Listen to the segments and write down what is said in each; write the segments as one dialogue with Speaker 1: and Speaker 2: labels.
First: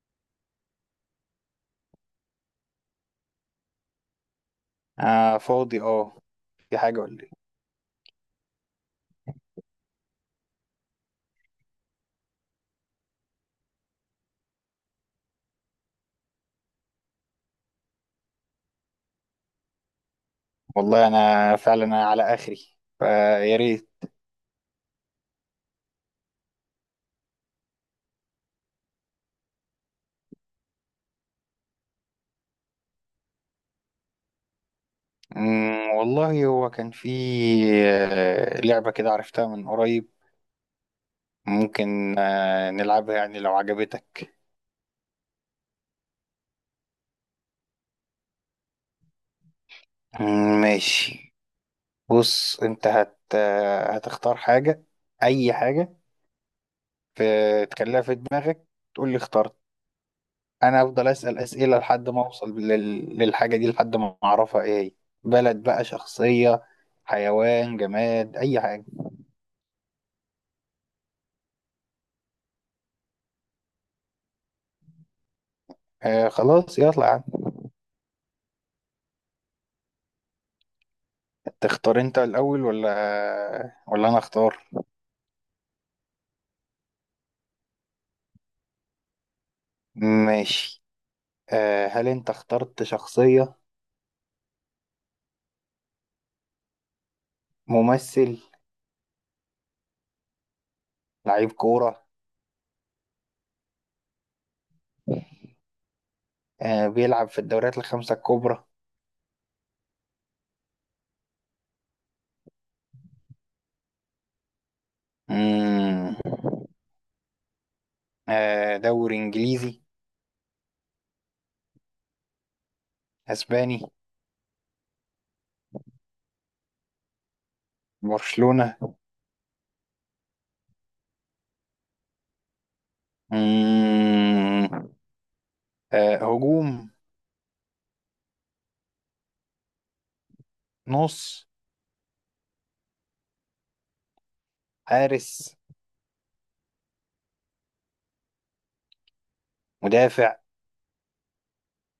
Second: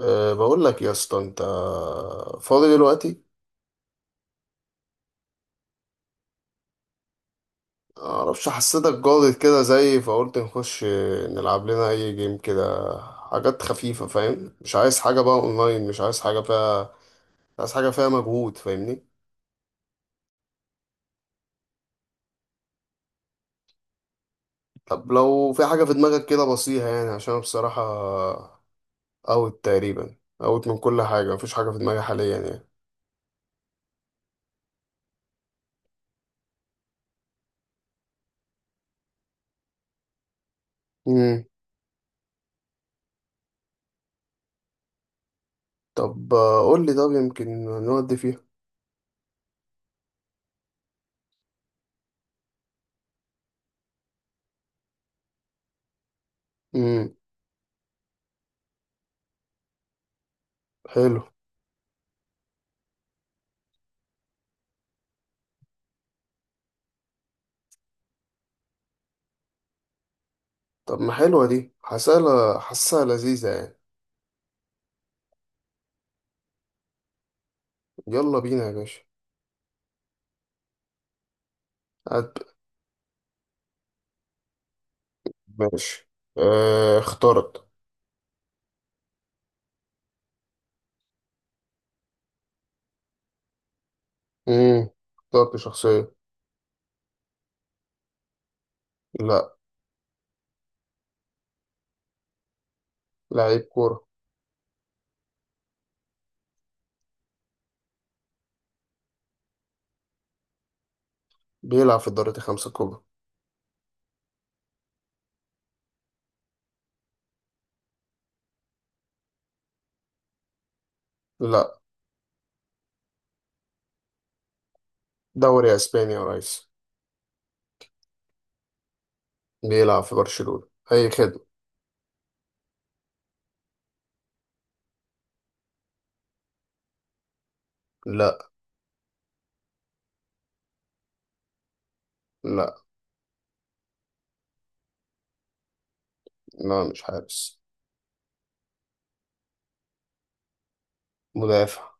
Speaker 1: بقول لك يا اسطى، انت فاضي دلوقتي؟
Speaker 2: آه، فاضي اه. في حاجة ولا ايه؟
Speaker 1: معرفش، حسيتك جاضد كده زي، فقلت نخش نلعب لنا اي جيم كده، حاجات خفيفة، فاهم؟ مش عايز حاجة بقى اونلاين، مش عايز حاجة فيها مجهود، فاهمني؟
Speaker 2: والله، انا فعلا أنا على اخري، فيا ريت.
Speaker 1: طب لو في حاجة في دماغك كده بسيطة يعني، عشان أنا بصراحة اوت تقريبا، اوت من كل حاجة، مفيش حاجة في دماغي حاليا يعني.
Speaker 2: والله هو كان في لعبة كده عرفتها من قريب.
Speaker 1: مم.
Speaker 2: ممكن نلعبها يعني لو عجبتك.
Speaker 1: طب قول لي، طب يمكن نودي فيها.
Speaker 2: ماشي. بص، انت هت آه، هتختار حاجة، اي حاجة.
Speaker 1: امم.
Speaker 2: تخليها في دماغك، تقول لي اخترت. انا افضل
Speaker 1: حلو.
Speaker 2: اسأل اسئلة لحد ما اوصل للحاجة دي لحد ما اعرفها ايه هي. بلد، بقى شخصية، حيوان، جماد، اي حاجة.
Speaker 1: طب ما حلوة دي، حاسة حاسة لذيذة يعني.
Speaker 2: آه خلاص، يلا يا عم.
Speaker 1: يلا بينا يا باشا.
Speaker 2: تختار انت
Speaker 1: هات.
Speaker 2: الاول ولا انا اختار؟
Speaker 1: ماشي. اخترت.
Speaker 2: ماشي. هل انت اخترت شخصية؟
Speaker 1: مم. اخترت شخصية.
Speaker 2: ممثل؟
Speaker 1: لا.
Speaker 2: لعيب كورة؟
Speaker 1: لعيب كورة.
Speaker 2: بيلعب في الدوريات الخمسة الكبرى؟
Speaker 1: بيلعب في الدوريات الخمسة الكبرى.
Speaker 2: مم. دوري انجليزي؟
Speaker 1: لا.
Speaker 2: اسباني؟
Speaker 1: دوري اسباني يا ريس.
Speaker 2: برشلونة؟
Speaker 1: بيلعب في برشلونة، اي خدمة.
Speaker 2: مم. هجوم؟
Speaker 1: لا.
Speaker 2: نص؟
Speaker 1: لا.
Speaker 2: حارس؟
Speaker 1: لا، مش حارس.
Speaker 2: مدافع؟
Speaker 1: مدافع.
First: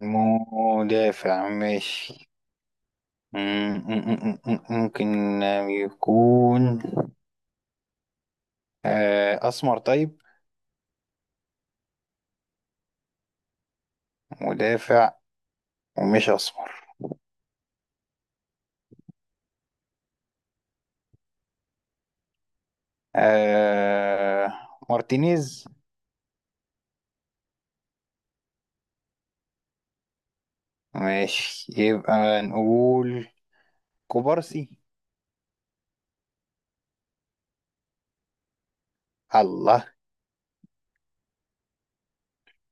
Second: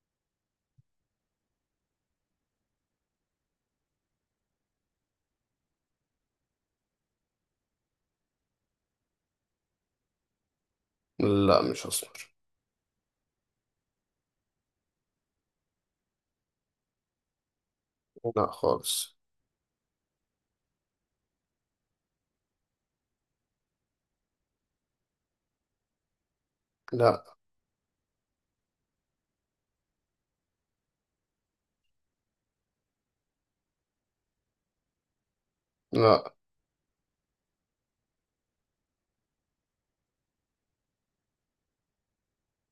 Speaker 2: مدافع، ماشي. ممكن يكون أسمر؟ طيب.
Speaker 1: لا، مش اسمر.
Speaker 2: مدافع ومش أسمر.
Speaker 1: لا خالص.
Speaker 2: آه، مارتينيز؟
Speaker 1: لا.
Speaker 2: ماشي، يبقى نقول كوبارسي؟
Speaker 1: لا.
Speaker 2: الله.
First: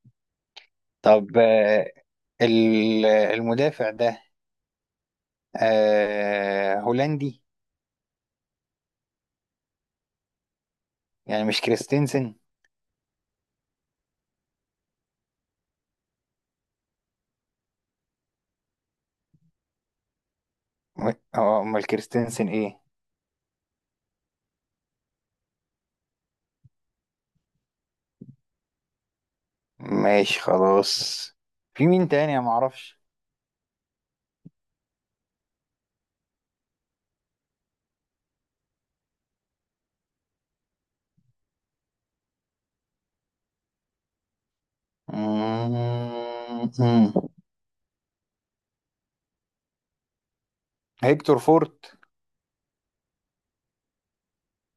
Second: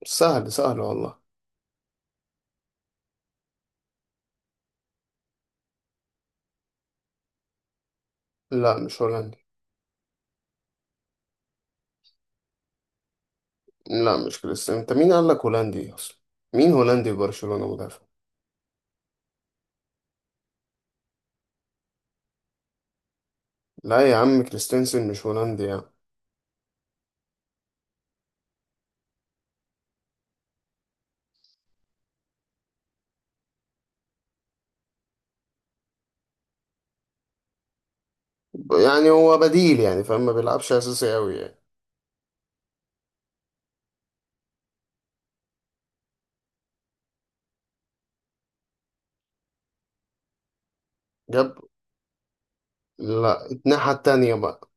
Speaker 1: سهل سهل والله.
Speaker 2: طب، المدافع ده هولندي؟
Speaker 1: لا، مش هولندي.
Speaker 2: يعني مش كريستنسن؟
Speaker 1: لا، مش كريستيانو. انت مين قال لك هولندي اصلا؟ مين هولندي في برشلونة مدافع؟
Speaker 2: هو أمال كريستنسن إيه؟
Speaker 1: لا يا عم، كريستنسن مش هولندي يعني.
Speaker 2: ماشي خلاص. في مين تاني؟ أنا معرفش.
Speaker 1: يعني هو بديل يعني، فاهم؟ ما بيلعبش اساسي قوي يعني.
Speaker 2: مم، مم. هيكتور
Speaker 1: جاب.
Speaker 2: فورت؟
Speaker 1: لا، الناحية التانية بقى.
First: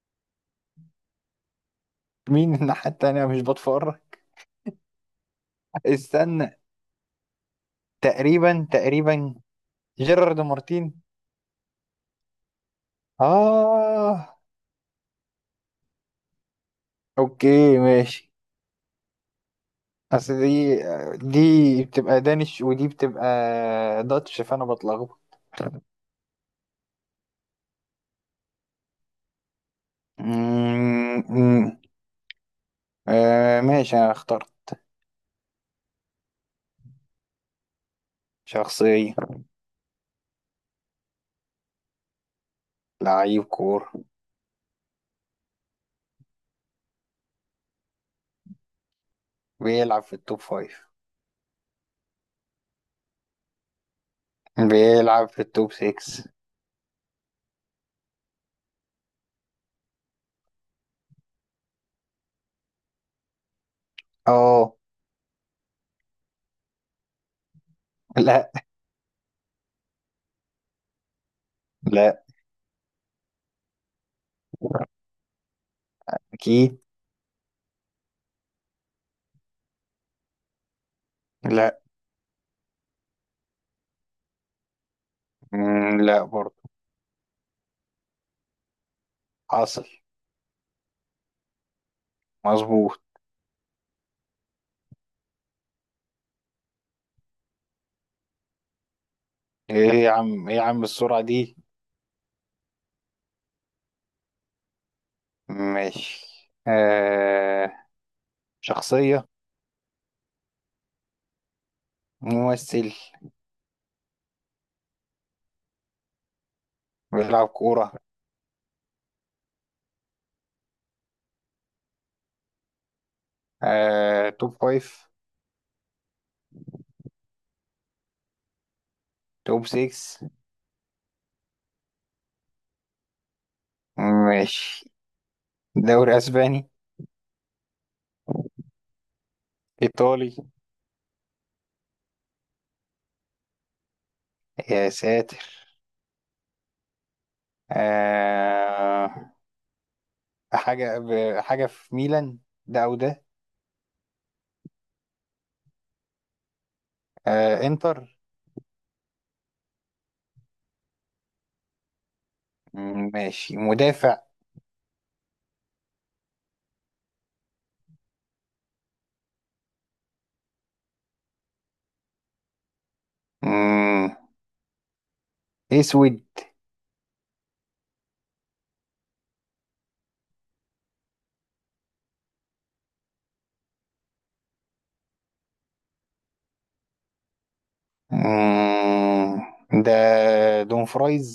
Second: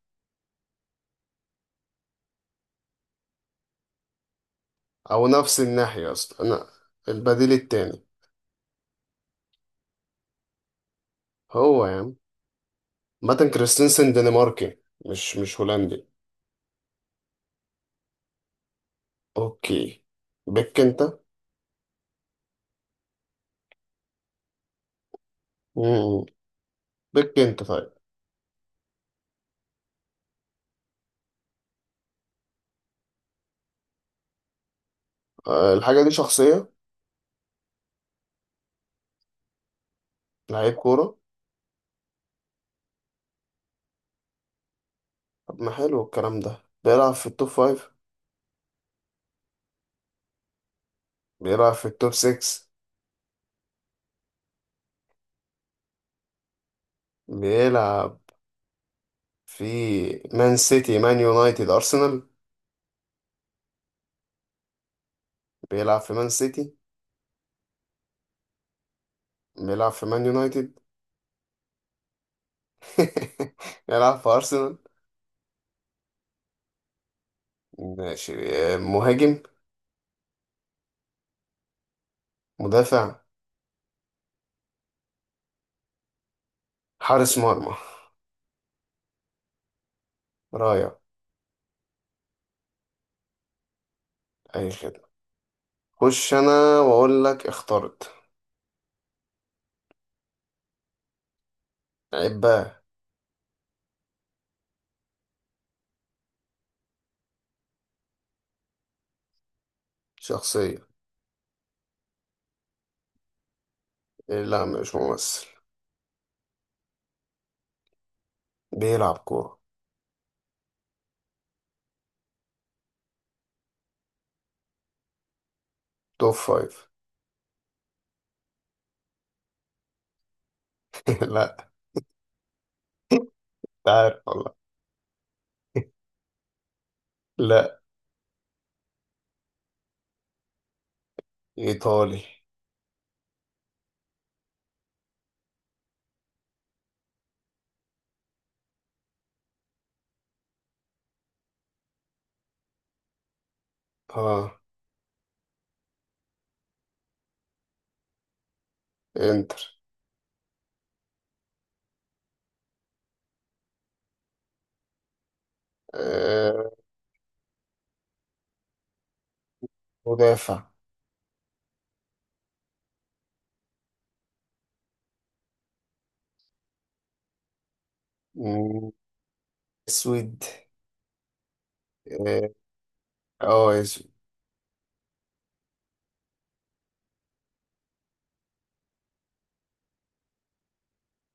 Speaker 2: مين؟ الناحية التانية، مش بتفرج.
Speaker 1: او نفس الناحية اصلا
Speaker 2: استنى.
Speaker 1: انا. البديل التاني.
Speaker 2: تقريبا تقريبا. جيرارد مارتين؟
Speaker 1: هو يا عم. ماتن كريستنسن
Speaker 2: اه.
Speaker 1: دنماركي، مش هولندي.
Speaker 2: اوكي، ماشي.
Speaker 1: اوكي.
Speaker 2: اصل دي
Speaker 1: بك انت.
Speaker 2: دي بتبقى دانش، ودي بتبقى داتش، فانا بتلخبط.
Speaker 1: مم. بك انت طيب.
Speaker 2: أمم، أمم. آه ماشي، انا اخترت.
Speaker 1: الحاجة دي شخصية.
Speaker 2: شخصية.
Speaker 1: لعيب كورة.
Speaker 2: لعيب كورة.
Speaker 1: طب ما حلو الكلام ده. بيلعب في التوب فايف.
Speaker 2: بيلعب في التوب فايف.
Speaker 1: بيلعب في التوب سكس.
Speaker 2: بيلعب في التوب سيكس.
Speaker 1: بيلعب في مان سيتي، مان يونايتد، ارسنال.
Speaker 2: اه.
Speaker 1: بيلعب في مان سيتي.
Speaker 2: لا،
Speaker 1: بيلعب في مان يونايتد.
Speaker 2: لا،
Speaker 1: بيلعب في أرسنال.
Speaker 2: اكيد.
Speaker 1: ماشي. مهاجم.
Speaker 2: لا.
Speaker 1: مدافع.
Speaker 2: لا برضه.
Speaker 1: حارس مرمى.
Speaker 2: حاصل.
Speaker 1: رايع.
Speaker 2: مظبوط.
Speaker 1: أي خدمة. خش أنا وأقول لك اخترت.
Speaker 2: ايه يا عم، ايه يا عم، السرعة دي؟
Speaker 1: عباه.
Speaker 2: ماشي. آه شخصية.
Speaker 1: شخصية.
Speaker 2: ممثل؟
Speaker 1: إيه، لا مش ممثل.
Speaker 2: بيلعب كورة؟
Speaker 1: بيلعب كورة.
Speaker 2: توب فايف؟
Speaker 1: توب فايف.
Speaker 2: توب سيكس؟
Speaker 1: لا. انت عارف والله.
Speaker 2: ماشي. دوري اسباني؟
Speaker 1: لا.
Speaker 2: ايطالي؟
Speaker 1: إيطالي.
Speaker 2: يا ساتر. آه حاجة في ميلان. ده او ده؟
Speaker 1: آه.
Speaker 2: انتر؟
Speaker 1: إنتر.
Speaker 2: ماشي، مدافع.
Speaker 1: آه. مدافع.
Speaker 2: مم، اسود؟
Speaker 1: مم، أسود. آه. آه، أسود.
Speaker 2: مم، ده دون فرايز؟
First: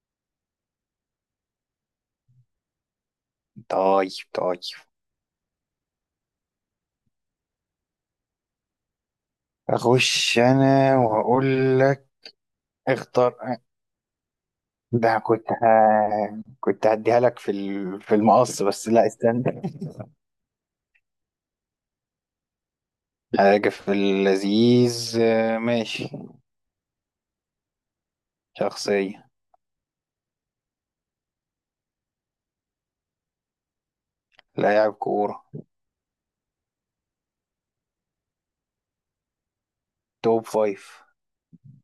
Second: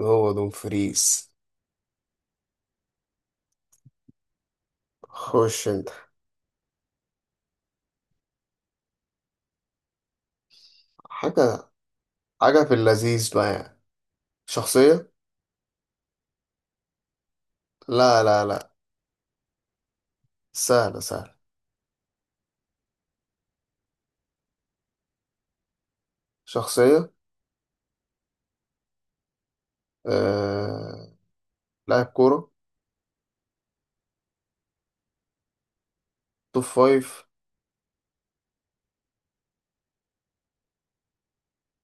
Speaker 1: هو دومفريز.
Speaker 2: طيب طيب.
Speaker 1: خش أنت.
Speaker 2: اخش انا واقول
Speaker 1: حاجة
Speaker 2: لك،
Speaker 1: حاجة في اللذيذ
Speaker 2: اختار،
Speaker 1: بقى يعني. شخصية.
Speaker 2: ده كنت هديها لك في في
Speaker 1: لا لا
Speaker 2: المقص،
Speaker 1: لا.
Speaker 2: بس لا، استنى.
Speaker 1: سهلة سهلة.
Speaker 2: حاجة في اللذيذ، ماشي.
Speaker 1: شخصية.
Speaker 2: شخصية.
Speaker 1: آه... لاعب كورة.
Speaker 2: لاعب كورة.
Speaker 1: توب فايف.
Speaker 2: توب فايف.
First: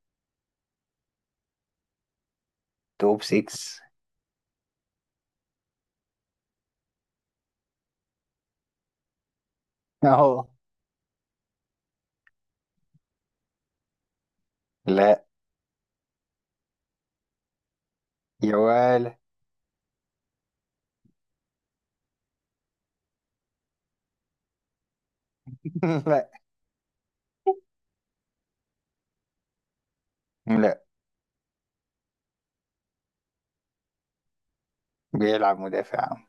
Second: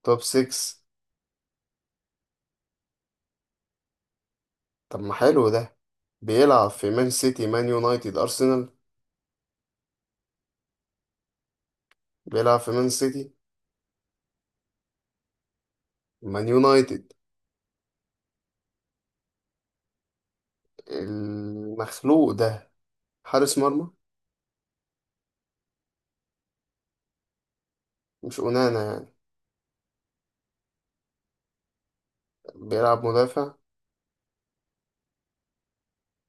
Speaker 1: توب سكس.
Speaker 2: توب سيكس.
Speaker 1: طب ما حلو ده. بيلعب في مان سيتي، مان يونايتد، أرسنال.
Speaker 2: اهو.
Speaker 1: بيلعب في مان سيتي.
Speaker 2: لا.
Speaker 1: مان يونايتد.
Speaker 2: يا ولا!
Speaker 1: المخلوق ده حارس مرمى؟
Speaker 2: لا.
Speaker 1: مش أونانا يعني.
Speaker 2: لا.
Speaker 1: بيلعب مدافع.
Speaker 2: بيلعب مدافع عام.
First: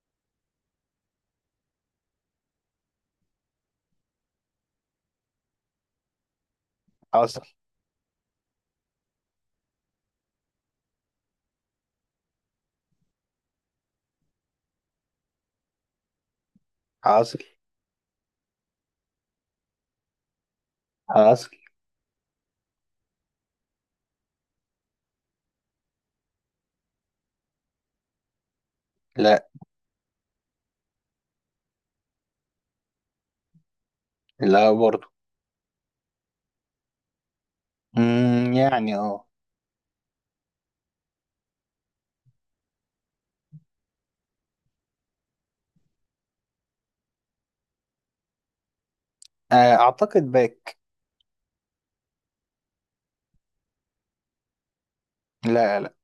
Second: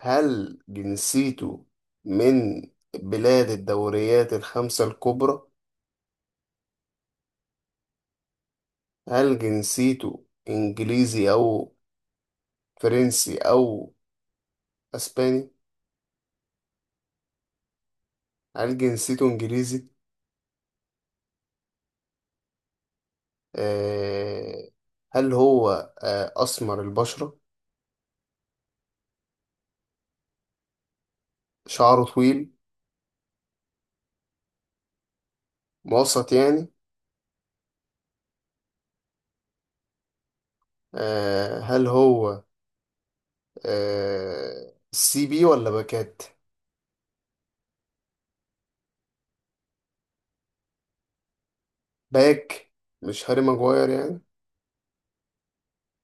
Speaker 1: هل جنسيته من بلاد الدوريات الخمسة الكبرى؟
Speaker 2: حاصل.
Speaker 1: هل جنسيته إنجليزي أو فرنسي أو أسباني؟
Speaker 2: حاصل.
Speaker 1: هل جنسيته إنجليزي؟
Speaker 2: حاصل.
Speaker 1: آه، هل هو أسمر البشرة؟
Speaker 2: لا،
Speaker 1: شعره طويل؟
Speaker 2: لا برضه.
Speaker 1: موسط يعني.
Speaker 2: مم، يعني اه.
Speaker 1: هل هو سي بي ولا باكات؟
Speaker 2: اعتقد باك.
Speaker 1: باك. مش هاري ماجواير يعني.
Speaker 2: لا، لا.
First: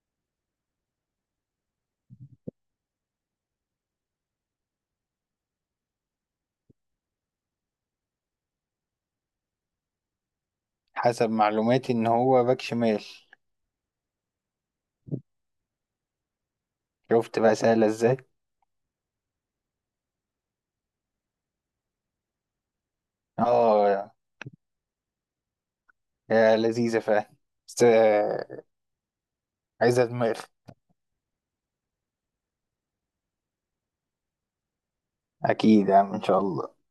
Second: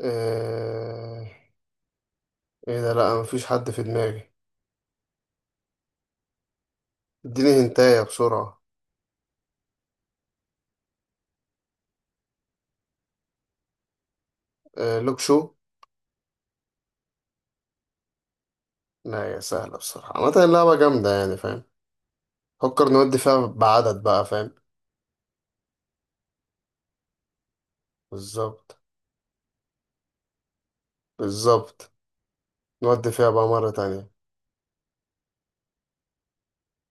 Speaker 1: آه، ايه ده؟ لا، مفيش حد في دماغي. اديني هنتاية بسرعة.
Speaker 2: حسب معلوماتي ان هو باك شمال.
Speaker 1: لوك شو.
Speaker 2: شفت بقى، سهلة ازاي؟
Speaker 1: لا يا سهلة، بصراحة عامة اللعبة جامدة يعني، فاهم؟ فكر نودي فيها بعدد
Speaker 2: اه.
Speaker 1: بقى، فاهم؟
Speaker 2: يا لذيذة فعلا، بس
Speaker 1: بالظبط.
Speaker 2: عايزة دماغ.
Speaker 1: بالظبط. نودي فيها بقى مرة تانية.
Speaker 2: اكيد يا عم، ان شاء الله.